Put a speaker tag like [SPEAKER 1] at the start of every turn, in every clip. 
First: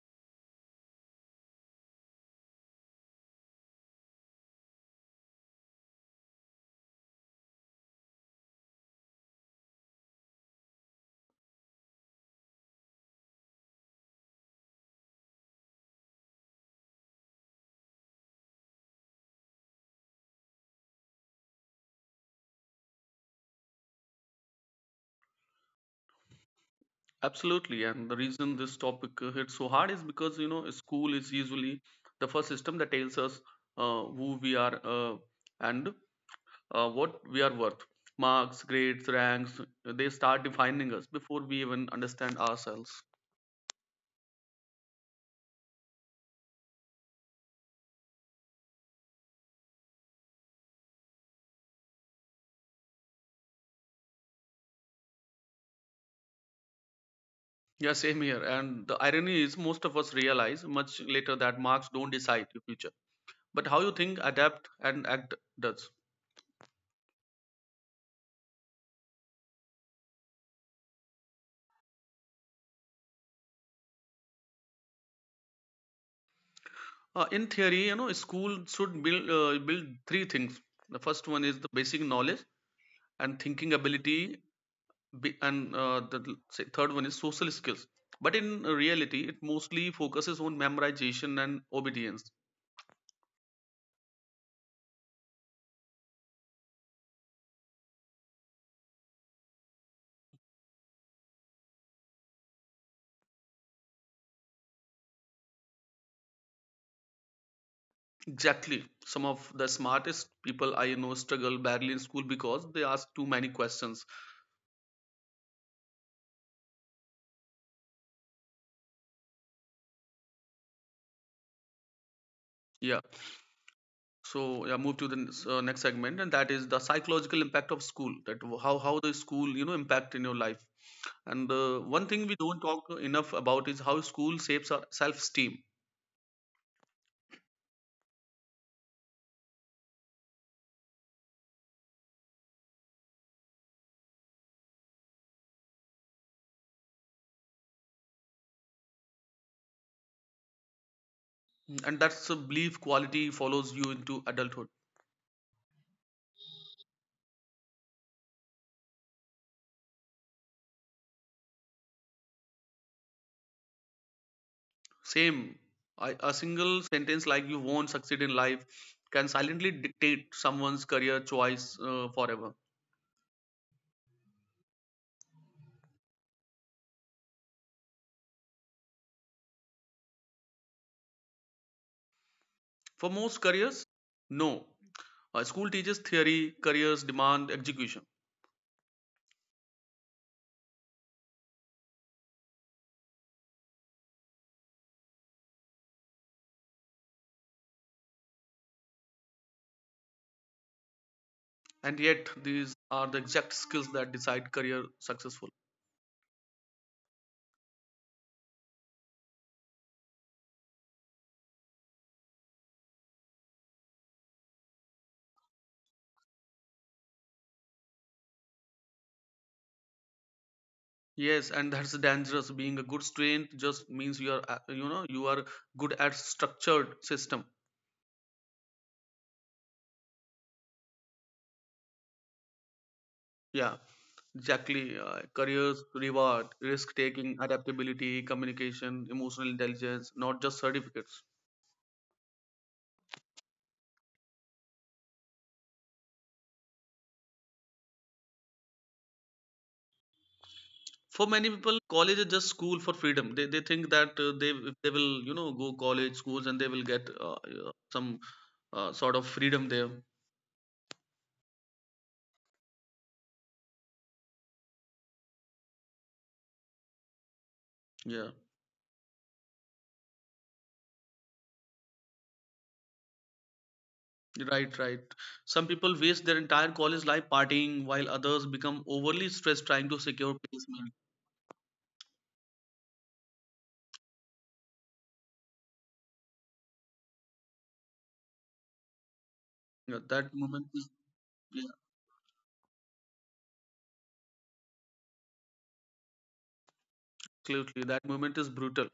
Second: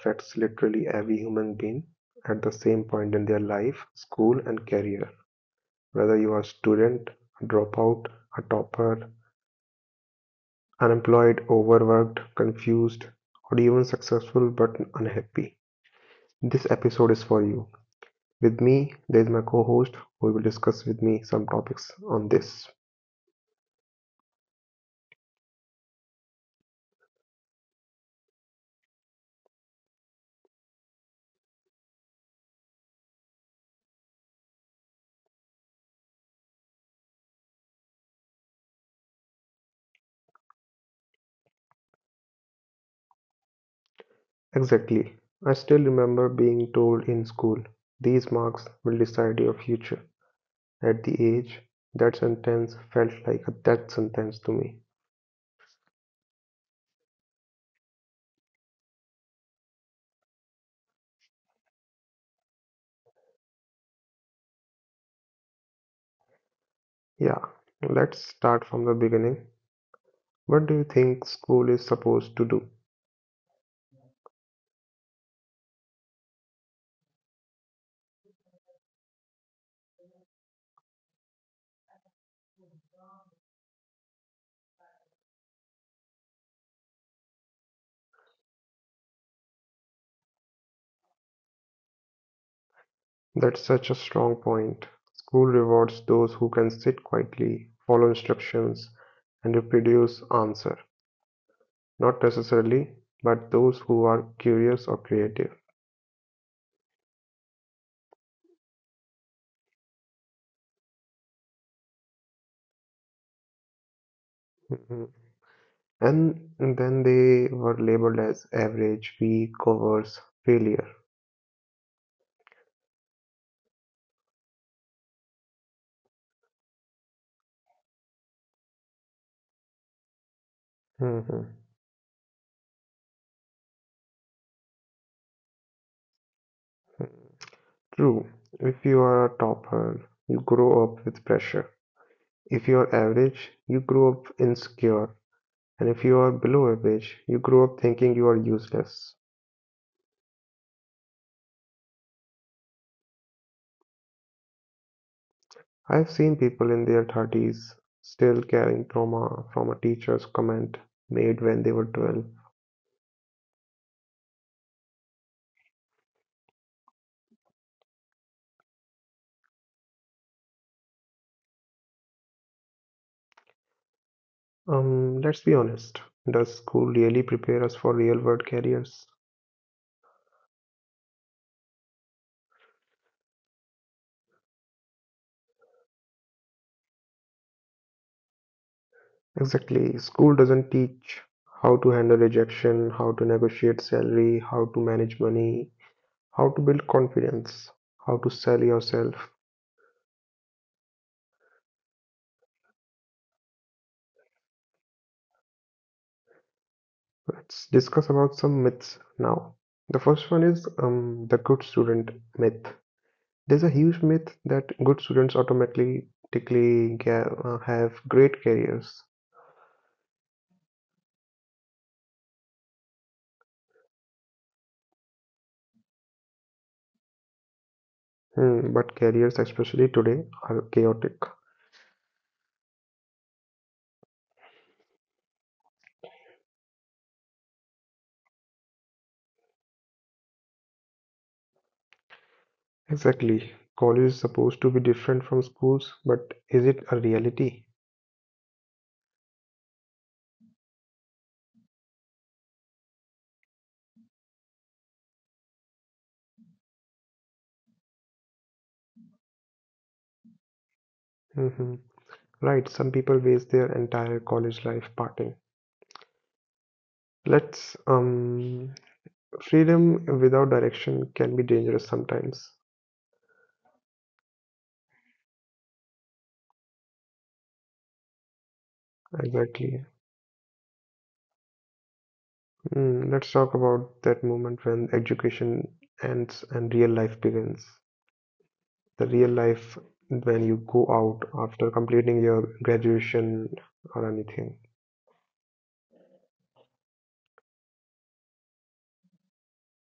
[SPEAKER 1] affects literally every human being at the same point in their life, school, and career. Whether you are a student, a dropout, a topper, unemployed, overworked, confused, or even successful but unhappy, this episode is for you. With me, there is my co host who will discuss with me some topics on this.
[SPEAKER 2] Absolutely, and the reason this topic hits so hard is because you know school is usually the first system that tells us who we are, and what we are worth. Marks, grades, ranks, they start defining us before we even understand ourselves.
[SPEAKER 1] Exactly. I still remember being told in school, these marks will decide your future. At the age, that sentence felt like a death sentence to me.
[SPEAKER 2] Yeah, same here. And the irony is, most of us realize much later that marks don't decide your future, but how you think, adapt, and act does.
[SPEAKER 1] Yeah, let's start from the beginning. What do you think school is supposed to do?
[SPEAKER 2] In theory, you know, school should build three things. The first one is the basic knowledge and thinking ability, be- and the l- say third one is social skills, but in reality it mostly focuses on memorization and obedience.
[SPEAKER 1] That's such a strong point. School rewards those who can sit quietly, follow instructions, and reproduce answer. Not necessarily, but those who are curious or creative.
[SPEAKER 2] Exactly, some of the smartest people I know struggle badly in school because they ask too many questions.
[SPEAKER 1] Mm-hmm. And then they were labeled as average, weak, cowards, failure.
[SPEAKER 2] Yeah, so yeah, move to the next segment, and that is the psychological impact of school, that how the school you know impact in your life. And
[SPEAKER 1] Mhm.
[SPEAKER 2] one thing we don't talk enough about is how school shapes our self-esteem,
[SPEAKER 1] True. If you are a topper, you grow up with pressure. If you are average, you grow up insecure. And if you are below average, you grow up thinking you are useless.
[SPEAKER 2] and that's a belief quality follows you into adulthood.
[SPEAKER 1] I've seen people in their 30s still carrying trauma from a teacher's comment made when they were 12.
[SPEAKER 2] Same. I, a single sentence like you won't succeed in life can silently dictate someone's career choice forever.
[SPEAKER 1] Let's be honest. Does school really prepare us for real world careers?
[SPEAKER 2] For most careers, no. School teaches theory, careers demand execution.
[SPEAKER 1] Exactly. School doesn't teach how to handle rejection, how to negotiate salary, how to manage money, how to build confidence, how to sell yourself.
[SPEAKER 2] And yet these are the exact skills that decide career successful.
[SPEAKER 1] Let's discuss about some myths now. The first one is the good student myth. There's a huge myth that good students automatically have great careers.
[SPEAKER 2] Yes, and that's dangerous, being a good student just means you are, you know, you are good at structured system.
[SPEAKER 1] Hmm, but careers, especially today, are chaotic.
[SPEAKER 2] Yeah. Exactly. Careers, reward, risk taking, adaptability, communication, emotional intelligence, not just certificates.
[SPEAKER 1] Exactly. College is supposed to be different from schools, but is it a reality?
[SPEAKER 2] For many people, college is just school for freedom. They think that, they if they will you know go college schools and they will get some sort of freedom there.
[SPEAKER 1] Hmm. Right. Some people waste their entire college life partying. Let's
[SPEAKER 2] Yeah,
[SPEAKER 1] Freedom without direction can be dangerous sometimes.
[SPEAKER 2] right, right. Some people waste their entire college life partying, while others become
[SPEAKER 1] Exactly.
[SPEAKER 2] overly stressed trying to secure placement.
[SPEAKER 1] Mm, let's talk about that moment when education ends and real life begins. The real life when you go
[SPEAKER 2] Yeah, that
[SPEAKER 1] out
[SPEAKER 2] moment
[SPEAKER 1] after
[SPEAKER 2] is,
[SPEAKER 1] completing your
[SPEAKER 2] yeah,
[SPEAKER 1] graduation or anything.
[SPEAKER 2] absolutely that moment is brutal.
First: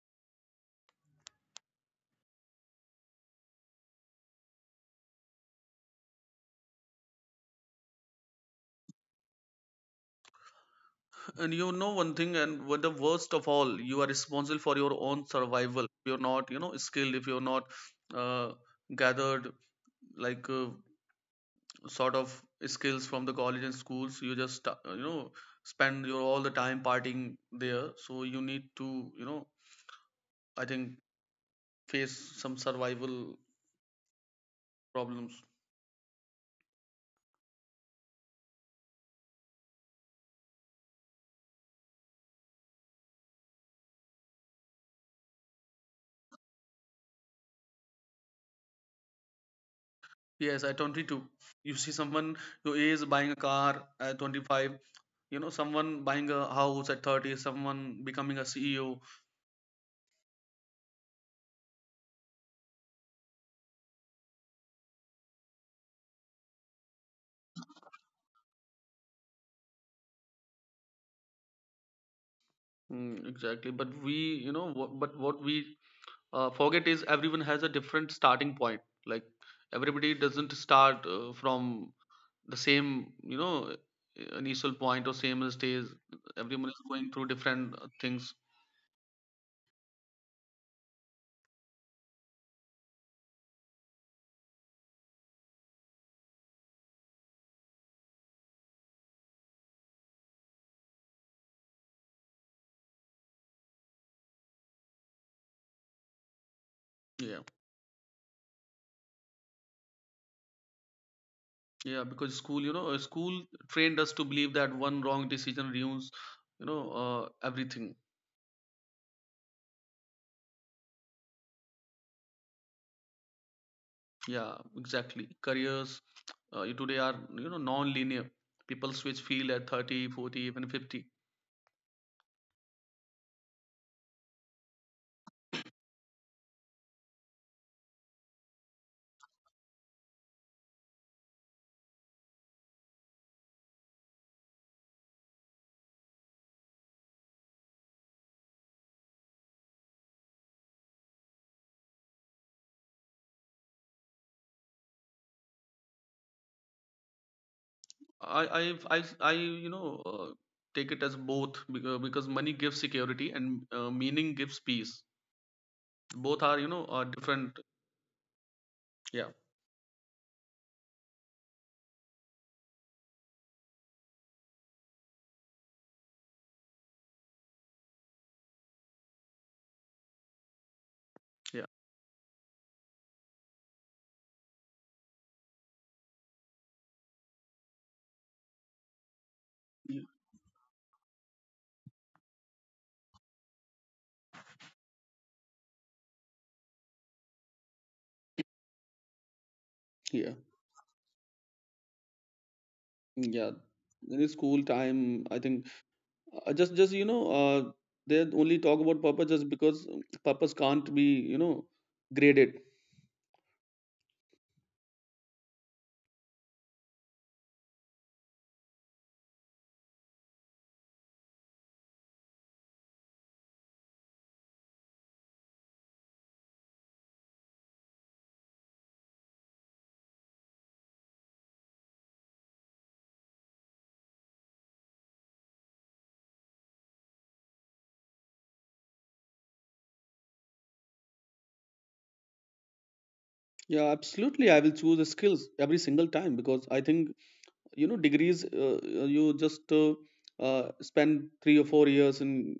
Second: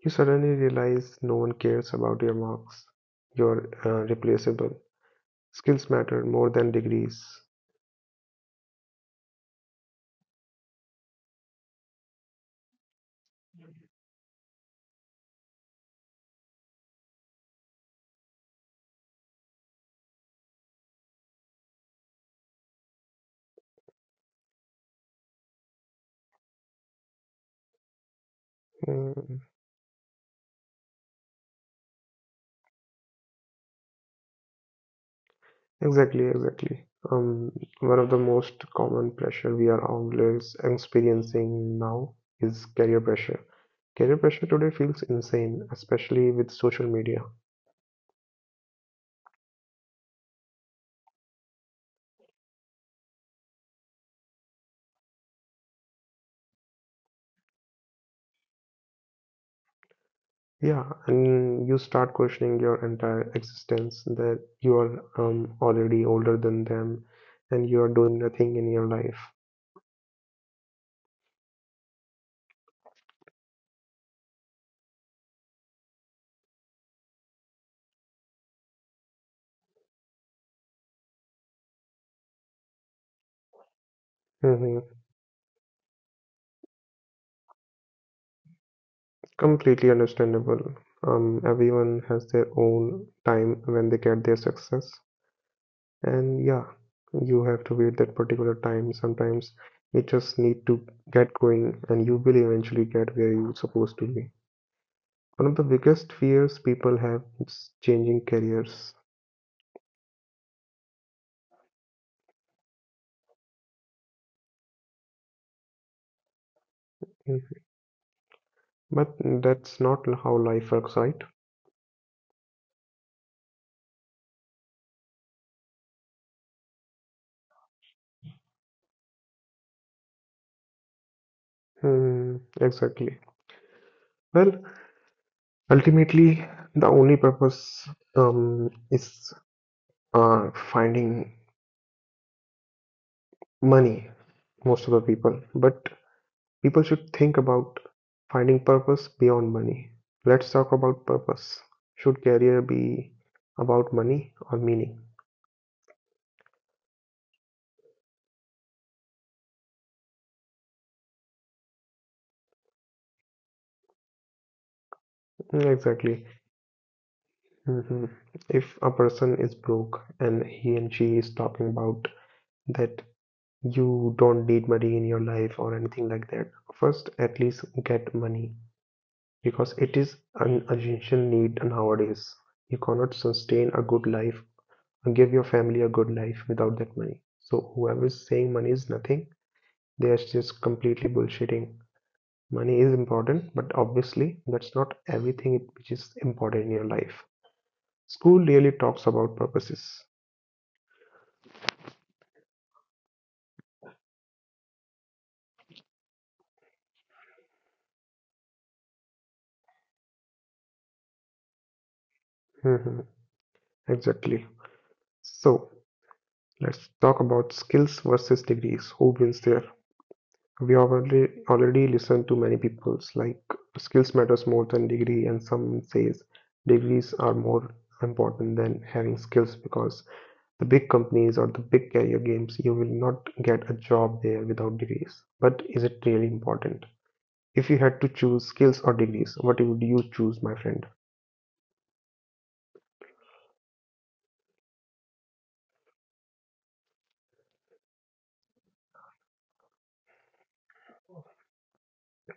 [SPEAKER 1] You suddenly realize no one cares about your marks. You're replaceable. Skills matter more than degrees.
[SPEAKER 2] And you know one thing, and what the worst of all, you are responsible for your own survival. You're not, you know, skilled if you're not uh, gathered, like sort of skills from the college and schools. You just, you know, spend your all the time partying there. So you need to, you
[SPEAKER 1] Mm,
[SPEAKER 2] know, I think face some survival problems.
[SPEAKER 1] exactly, exactly. Um, One of the most common pressure we are all is experiencing now is career pressure. Career pressure today feels insane, especially with social media.
[SPEAKER 2] Yes, at 22, you see someone your age buying a car at 25, you know, someone buying a house at 30, someone becoming a CEO.
[SPEAKER 1] Yeah, and you start questioning your entire existence that you are already older than them and you are doing nothing in your life.
[SPEAKER 2] Mm, exactly. But we, you know, what, but what we forget is everyone has a different starting point. Like everybody doesn't start from the same, you know, initial
[SPEAKER 1] Hmm.
[SPEAKER 2] point or same stage. Everyone is going through different things.
[SPEAKER 1] Completely understandable. Everyone has their own time when they get their success, and yeah, you have to wait that particular time. Sometimes you just need to get going, and you will eventually get where you're supposed to be. One of the biggest fears people have
[SPEAKER 2] Yeah,
[SPEAKER 1] is changing careers.
[SPEAKER 2] yeah, because school, you know, school trained us to believe that one wrong decision ruins, you know, everything.
[SPEAKER 1] But that's not how life works, right?
[SPEAKER 2] Yeah, exactly. Careers today are, you know, non-linear. People switch field at 30, 40, even 50.
[SPEAKER 1] Hmm, exactly. Well, ultimately, the only purpose is finding money, most of the people. But people should think about finding purpose beyond money. Let's talk about purpose. Should career be about money or meaning?
[SPEAKER 2] I've. I, you know, take it as both because money gives security and meaning gives peace.
[SPEAKER 1] Mm,
[SPEAKER 2] Both are
[SPEAKER 1] exactly.
[SPEAKER 2] you know are different.
[SPEAKER 1] Hmm. If
[SPEAKER 2] Yeah,
[SPEAKER 1] a person is broke and he and she is talking about that you don't need money in your life or anything like that, first at least get money because it is an essential
[SPEAKER 2] yeah,
[SPEAKER 1] need nowadays. You cannot sustain a good life and give your family a good life without that money, so whoever is saying money is nothing,
[SPEAKER 2] yeah,
[SPEAKER 1] they are just completely bullshitting. Money is important, but obviously that's not everything which is important in your life. School really talks about purposes.
[SPEAKER 2] yeah, yeah. In the school time, I think just you know, they only talk about purpose just because purpose can't be you know graded.
[SPEAKER 1] Mhm, exactly. So let's talk about skills versus degrees, who wins the. We have already listened to many people's like skills matters more than degree, and some says degrees are more important than having skills because the big companies or the big career games, you will not get a job there without degrees. But is it really important? If you had to choose skills or degrees, what would you choose, my friend?
[SPEAKER 2] Yeah, absolutely. I will choose the skills every single time because I think you know degrees, you just spend 3 or 4 years in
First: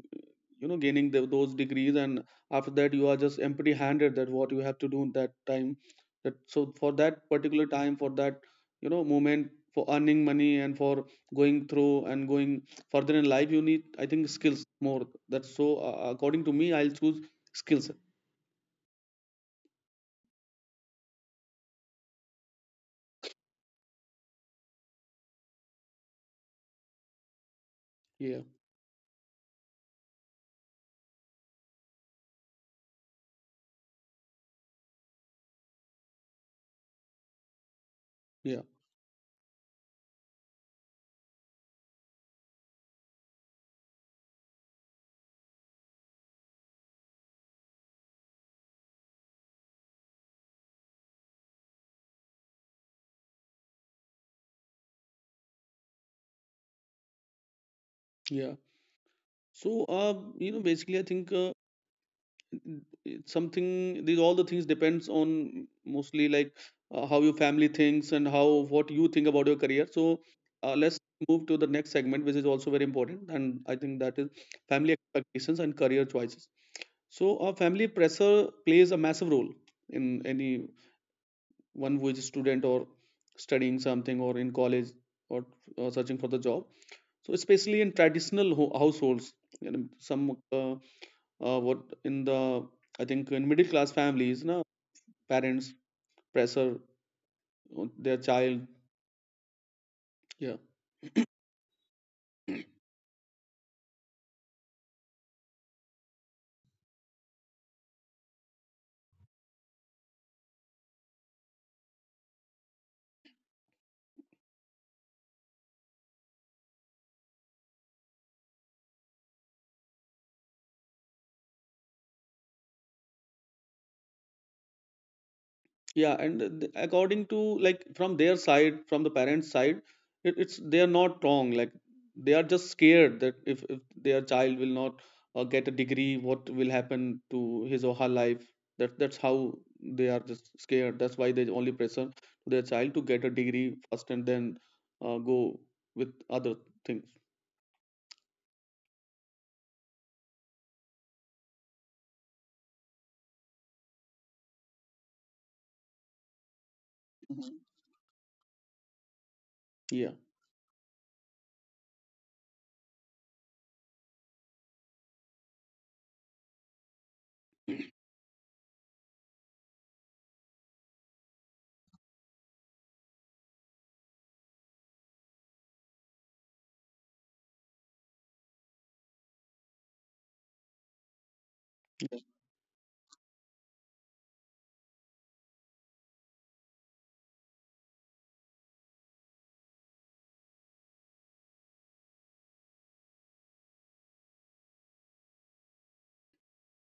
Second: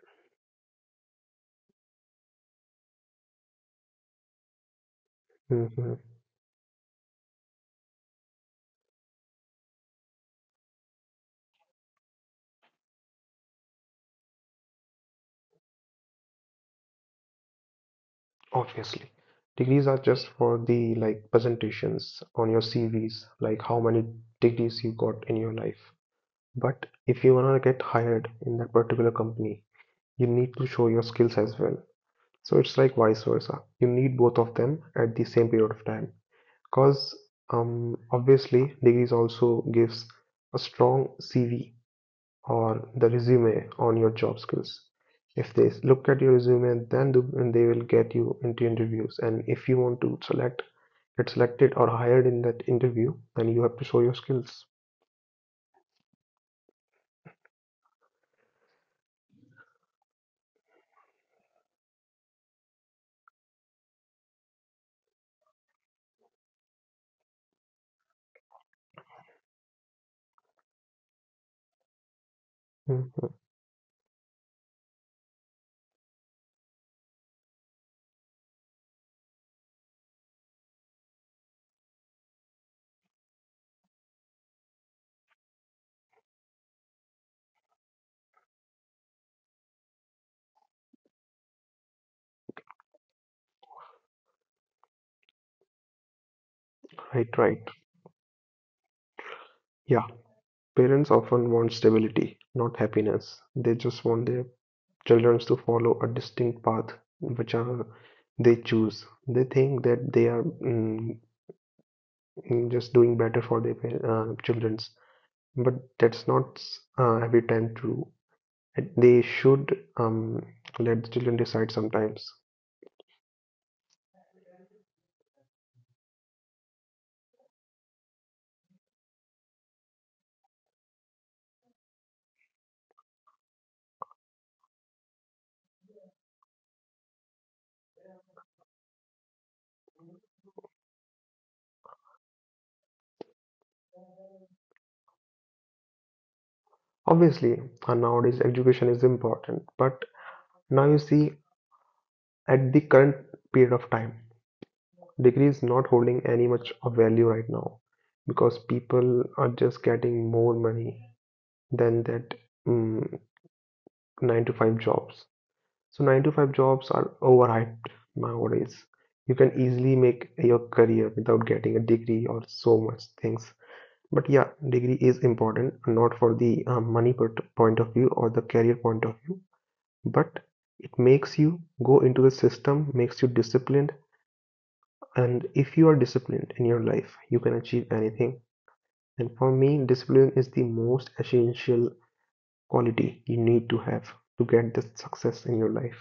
[SPEAKER 2] you know gaining the, those degrees, and after that you are just empty handed, that what you have to do in that time.
[SPEAKER 1] Hmm.
[SPEAKER 2] That so for that particular time, for that you know moment, for earning money, and for going through and going further in life, you need I think skills more. That's so, according to me I'll choose skills.
[SPEAKER 1] Obviously, degrees are just for the like presentations on your CVs, like how many degrees you got in your life. But if you wanna get
[SPEAKER 2] Yeah,
[SPEAKER 1] hired in that particular company, you need to show your skills as well. So it's like vice versa. You need both of them at the same period of time. Because
[SPEAKER 2] yeah,
[SPEAKER 1] obviously degrees also gives a strong CV or the resume on your job skills. If they look at your resume, then do, and they will get you into interviews. And if you want to select, get selected or hired in that interview, then you have to show your skills.
[SPEAKER 2] yeah, so, you know, basically I think it's something, these all the things depends on mostly, like, how your family thinks and how what you think about your career. So let's move to the next segment, which is also very important, and I think that
[SPEAKER 1] Mhm.
[SPEAKER 2] is family expectations and career choices. So our family pressure plays a massive role in any one who is a student or studying something or in college or, or searching for the job. So especially in traditional households, you know, some, what in the I think in middle class families, no, parents pressure on
[SPEAKER 1] Right,
[SPEAKER 2] their
[SPEAKER 1] right.
[SPEAKER 2] child. Yeah,
[SPEAKER 1] Yeah. Parents often want stability, not happiness. They just want their children to follow a distinct path which are they choose. They think that they are just doing better for their children's, but that's not every time true. And they should let the children decide sometimes.
[SPEAKER 2] yeah, and according to, like, from their side, from the parents' side, it's they are not wrong. Like they are just scared that if their child will not get a degree, what will happen to his or her life? That that's how they are just scared. That's why they only pressure their child to get a degree first and then go with other things.
[SPEAKER 1] Obviously, nowadays education is important, but now you see at the current period of time, degree is not holding any
[SPEAKER 2] Mhm.
[SPEAKER 1] much of value right now because
[SPEAKER 2] Yeah.
[SPEAKER 1] people are just getting more money than that mm, 9 to 5 jobs. So 9 to 5 jobs are overhyped nowadays. You can easily make your career without getting a degree or so much things. But yeah, degree is important, not for the money point of view or the career point of view, but it makes you go into the system, makes you disciplined. And if you are disciplined in your life, you can achieve anything. And for me, discipline is the most essential quality you need to have to get the success in your life.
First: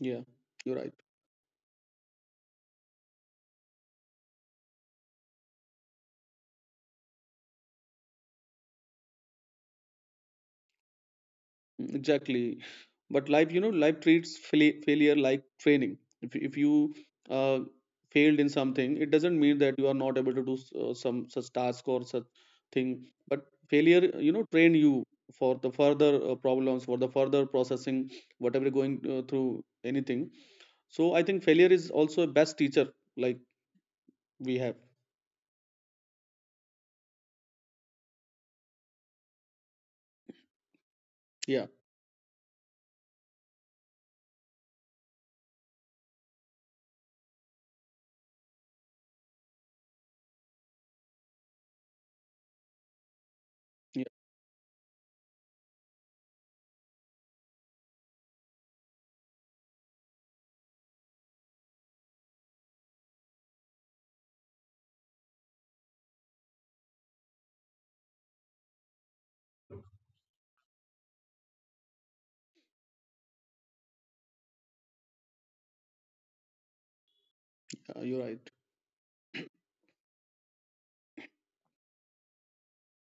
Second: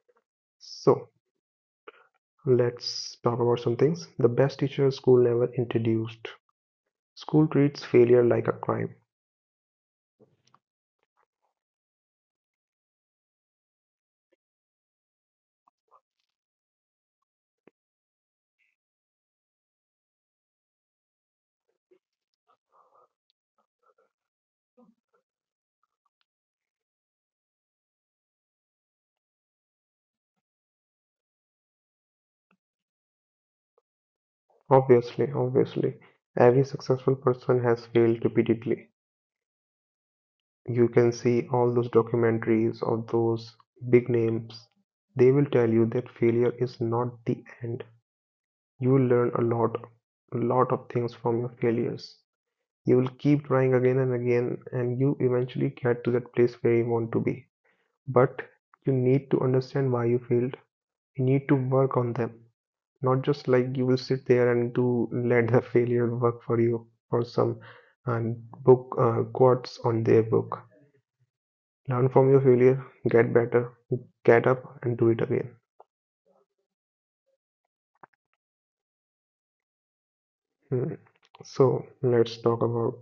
[SPEAKER 2] Yeah, you're right.
[SPEAKER 1] So, let's talk about some things. The best teacher school never introduced. School treats failure like a crime.
[SPEAKER 2] Mm, exactly. But life, you know, life treats failure like training. If you uh, failed in something, it doesn't mean that you are not able to do some such task or such thing. But failure, you know, train you for the further problems, for the further processing, whatever going through anything. So I think failure is also a best teacher, like we have.
[SPEAKER 1] Obviously, obviously, every successful person has failed repeatedly. You can see
[SPEAKER 2] Yeah,
[SPEAKER 1] all those documentaries of those big names. They will tell you that failure is not the end. You'll learn a lot of things from your failures. You'll keep trying again
[SPEAKER 2] yeah,
[SPEAKER 1] and again, and you eventually get to that place where you want to be. But you need to understand why you failed. You need to work on them, not just like you will sit there and do let the failure work for you or some and book quotes on their book. Learn from your failure, get better, get up, and do it again.
[SPEAKER 2] you're right.
[SPEAKER 1] Hmm. So let's talk about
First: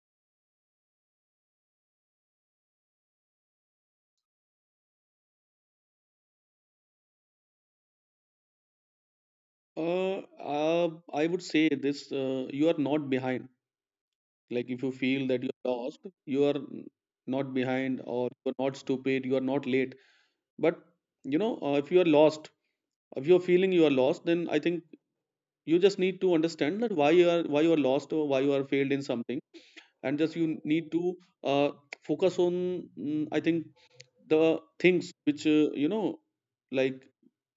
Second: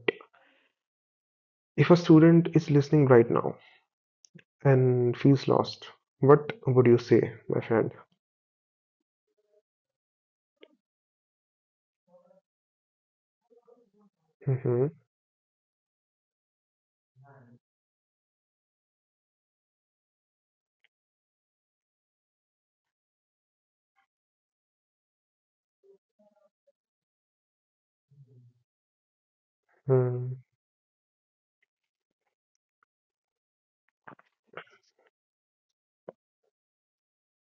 [SPEAKER 1] if a student is listening right now and feels lost. What would you say, my friend?
[SPEAKER 2] Uh, uh, I would say this: you are not behind. Like if you
[SPEAKER 1] Mm-hmm.
[SPEAKER 2] feel that you're lost, you are not behind or you're not stupid, you are not late. But you know, if you are lost, if you're feeling you are lost, then I think you just need to understand that why you are, lost or why you are failed in something. And just
[SPEAKER 1] Mm-hmm.
[SPEAKER 2] you need to uh, focus on, I think, the things which, you know, like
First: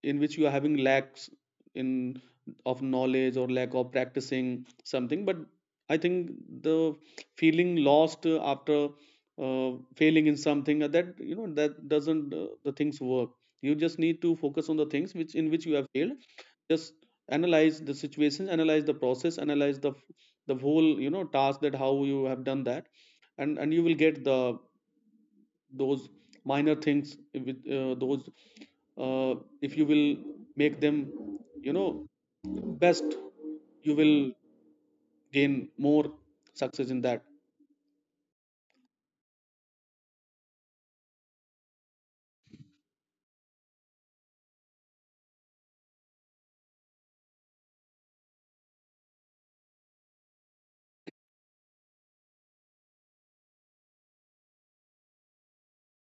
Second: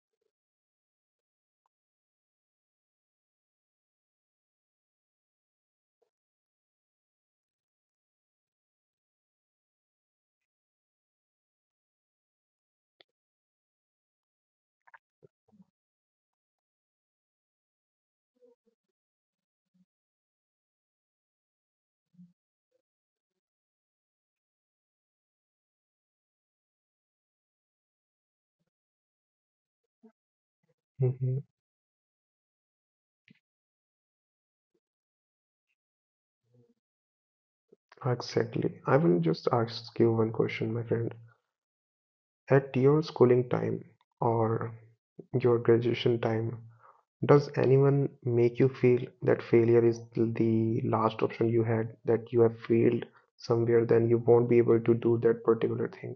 [SPEAKER 2] in which you are having lacks in of knowledge or lack of practicing something. But I think the feeling lost after failing in something, that you know that doesn't, the things work. You just need to focus on the things which in which you have failed. Just analyze the situation, analyze the process, analyze the whole you know task, that how you have done that. And you will get the those minor things with, those, if you will make them,
[SPEAKER 1] Mm-hmm.
[SPEAKER 2] you know, best, you will gain more success in that.
[SPEAKER 1] Exactly. I will just ask you one question, my friend. At your schooling time or your graduation time, does anyone make you feel that failure is the last option you had, that you have failed somewhere, then you won't be able to do that particular thing?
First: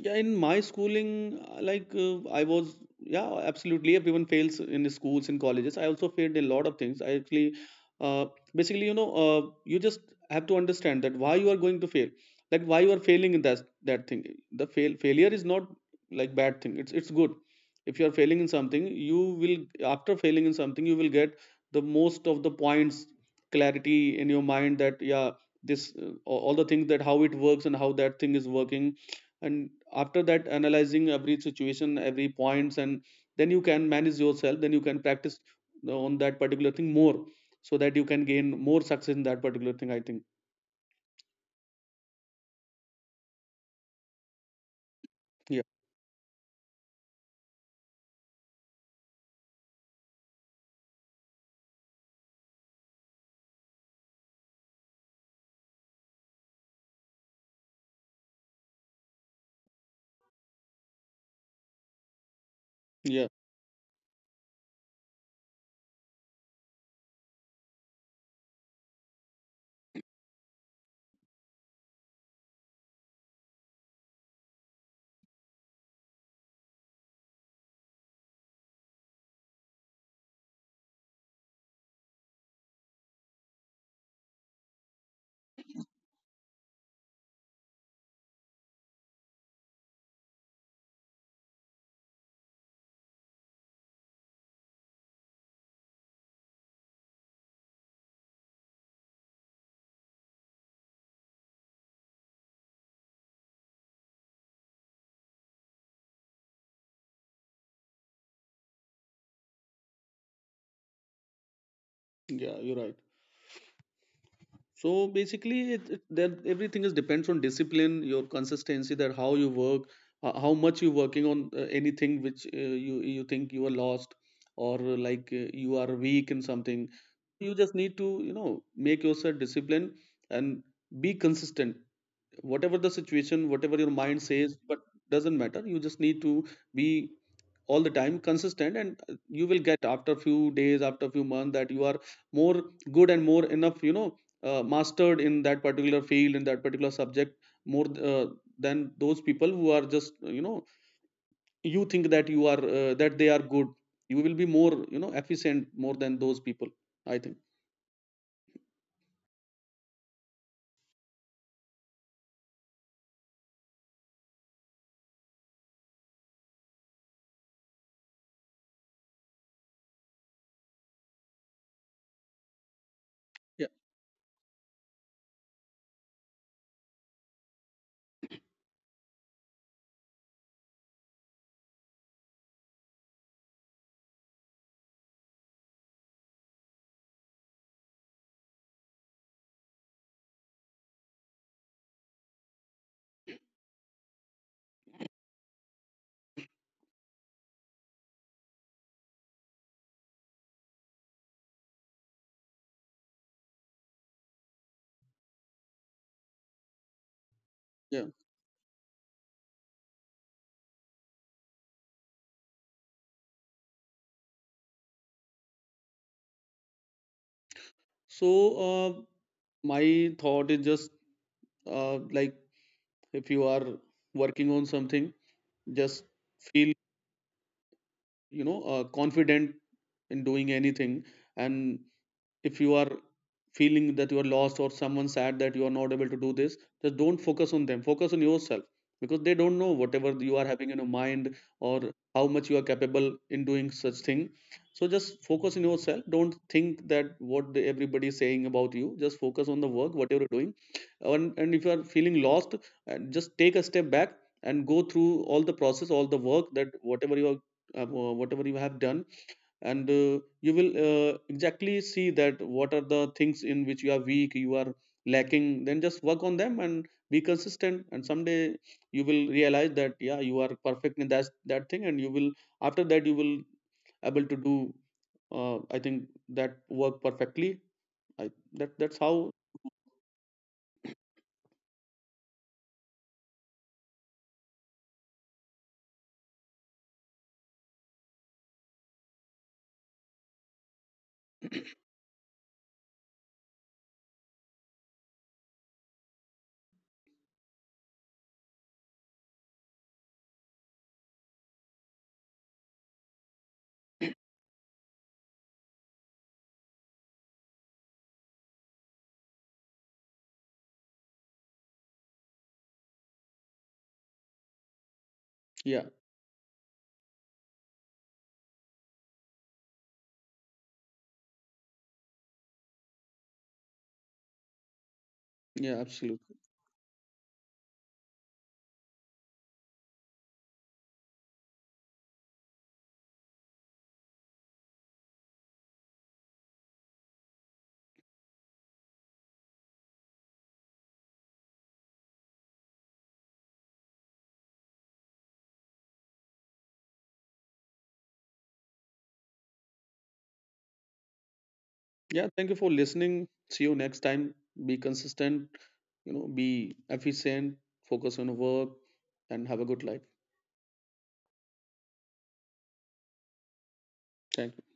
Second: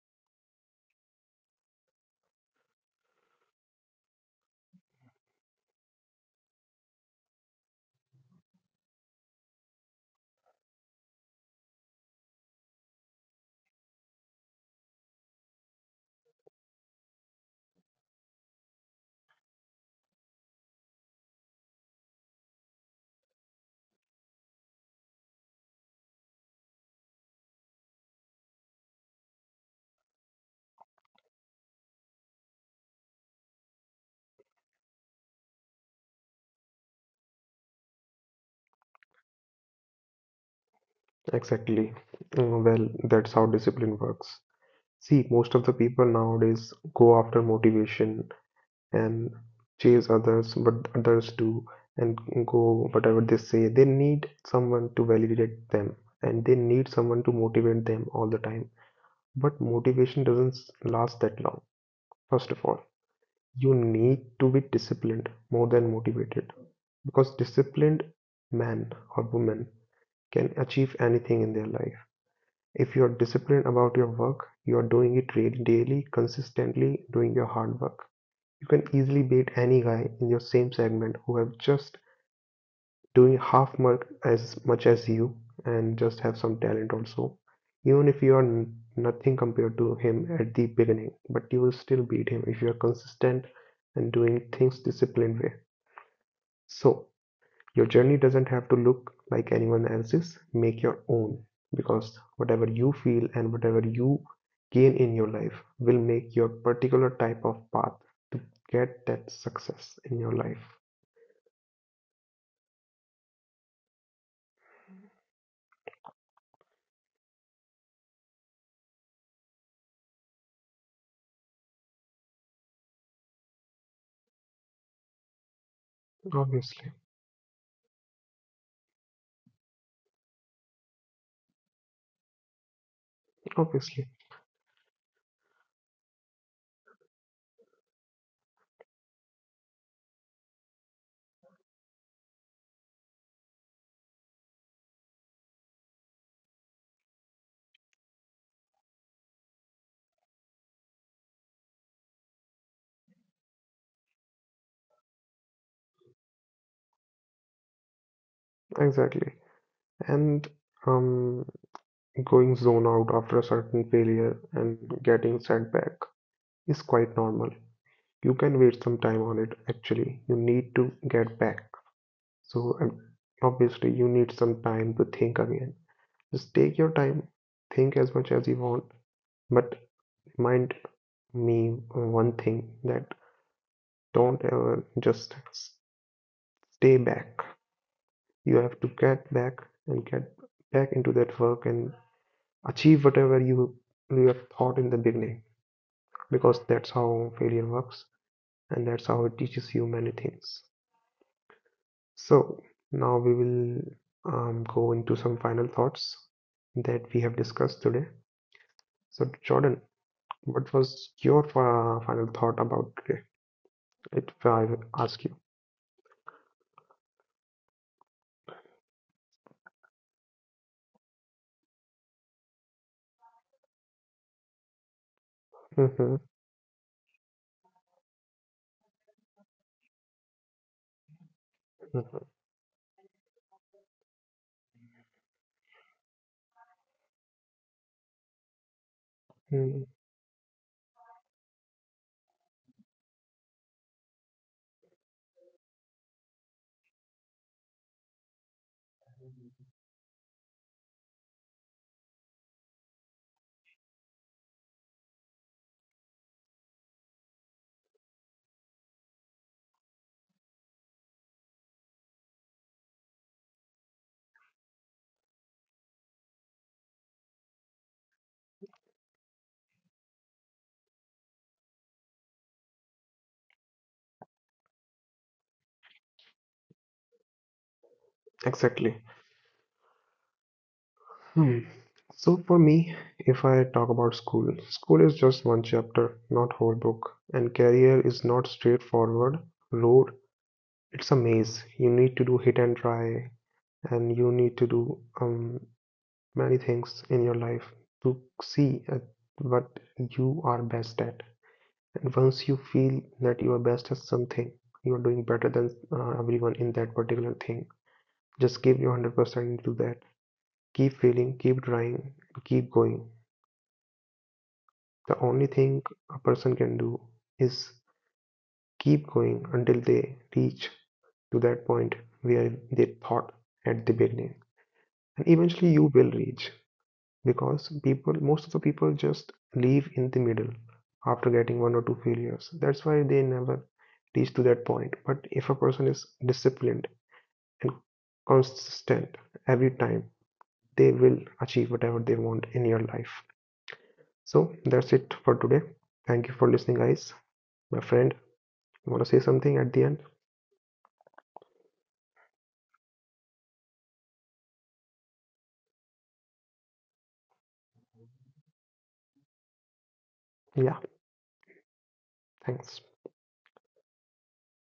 [SPEAKER 2] Yeah, in my schooling, like, I was, yeah, absolutely. Everyone fails in the schools and colleges. I also failed a lot of things. I actually, uh, basically, you know, you just have to understand that why you are going to fail, like why you are failing in that thing. The failure is not like bad thing. It's good. If you are failing in something, you will after failing in something, you will get the most of the points clarity in your mind that yeah, this all the things, that how it works and how that thing is working, and after that analyzing every situation, every points, and then you can manage yourself, then you can practice on that particular thing more so that you can gain more success in that particular thing, I think.
[SPEAKER 1] Exactly. Mm, well, that's how discipline works. See, most of
[SPEAKER 2] Yeah,
[SPEAKER 1] the people nowadays go after motivation and chase others but others do and go whatever they say, they need someone to validate them and they need someone to motivate them all the time, but motivation doesn't last that long. First of all,
[SPEAKER 2] yeah,
[SPEAKER 1] you need to be disciplined more than motivated, because disciplined man or woman can achieve anything in their life. If you are disciplined about your work, you are doing it really daily, consistently doing your hard work, you can easily beat any guy in your same segment who have just doing half much as you and just have some talent also. Even if you are nothing compared to him at the beginning, but you will still beat him if you are consistent and doing things disciplined way. So your journey doesn't have to look like anyone else's. Make your own, because whatever you feel and whatever you gain in your life will make your particular type of path to get that success in your life.
[SPEAKER 2] yeah, you're right. So basically, then everything is depends on discipline, your consistency, that how you work, how much you're working on anything which, you think you are lost or, like, you are
[SPEAKER 1] Obviously,
[SPEAKER 2] weak in something. You just need to, you know, make yourself disciplined and be consistent. Whatever
[SPEAKER 1] obviously,
[SPEAKER 2] the situation, whatever your mind says, but doesn't matter. You just need to be all the time consistent, and you will get after few days, after few months, that you are more good and more enough, you know, mastered in that particular field, in that particular subject, more, than those people who are just, you know, you think that you are, that they are good. You will be more, you know, efficient more than those people, I think.
[SPEAKER 1] exactly. And um, going zone out after a certain failure and getting sent back is quite normal. You can wait some time on it, actually. You need to get back. So obviously you
[SPEAKER 2] Yeah,
[SPEAKER 1] need some time to think again. Just take your time, think as much as you want, but remind me one thing that don't ever just stay back. You have to get back and get back into that work and achieve whatever you have thought in the beginning, because that's how failure works and that's how it teaches you many things. So now we will go into some final thoughts that we have discussed today.
[SPEAKER 2] yeah,
[SPEAKER 1] So Jordan, what was your final thought about it? If I ask you.
[SPEAKER 2] so, uh, my thought is just, like, if you are working on something,
[SPEAKER 1] Hmm.
[SPEAKER 2] just feel, you know, confident in doing anything. And if you are feeling that you are lost or someone sad that you are not able to do this, just don't focus on them, focus on yourself, because they don't
[SPEAKER 1] Hmm.
[SPEAKER 2] know whatever you are having in your mind or how much you are capable in doing such thing. So just focus on yourself, don't think that what the, everybody is saying about you, just focus on the work whatever you're doing. And if you are feeling lost, just take a step back and go through all the process, all the work, that whatever you are, whatever you have done. And you will, exactly see that what are the things in which you are weak, you are lacking. Then just work on them and be consistent, and someday you will realize that yeah, you are perfect in that thing, and you will after that you will able to do, I think, that work perfectly. I that that's
[SPEAKER 1] Exactly.
[SPEAKER 2] how.
[SPEAKER 1] Hmm. So for me, if I talk about school, school is just one chapter, not whole book. And career is not straightforward road. It's a maze. You need to do hit and try, and you need to do many things in your life to see at what you are best at. And once you feel that you are best at something, you are doing better than everyone in that particular thing. Just give your 100% into that. Keep failing, keep trying, keep going. The only
[SPEAKER 2] Yeah,
[SPEAKER 1] thing a person can do is keep going until they reach to that point where they thought at the beginning. And
[SPEAKER 2] yeah,
[SPEAKER 1] eventually you will
[SPEAKER 2] absolutely.
[SPEAKER 1] reach. Because people, most of the people just leave in the middle after getting one or two failures, that's why they never reach to that point. But if a person is disciplined and consistent every time, they will achieve whatever they want in your life. So that's it for today, thank you for listening guys. My friend, you want to say something at the end?
[SPEAKER 2] Yeah, thank you for listening. See you next time. Be consistent, you know, be efficient, focus on work, and have a good life.
[SPEAKER 1] Yeah, thanks.
[SPEAKER 2] Thank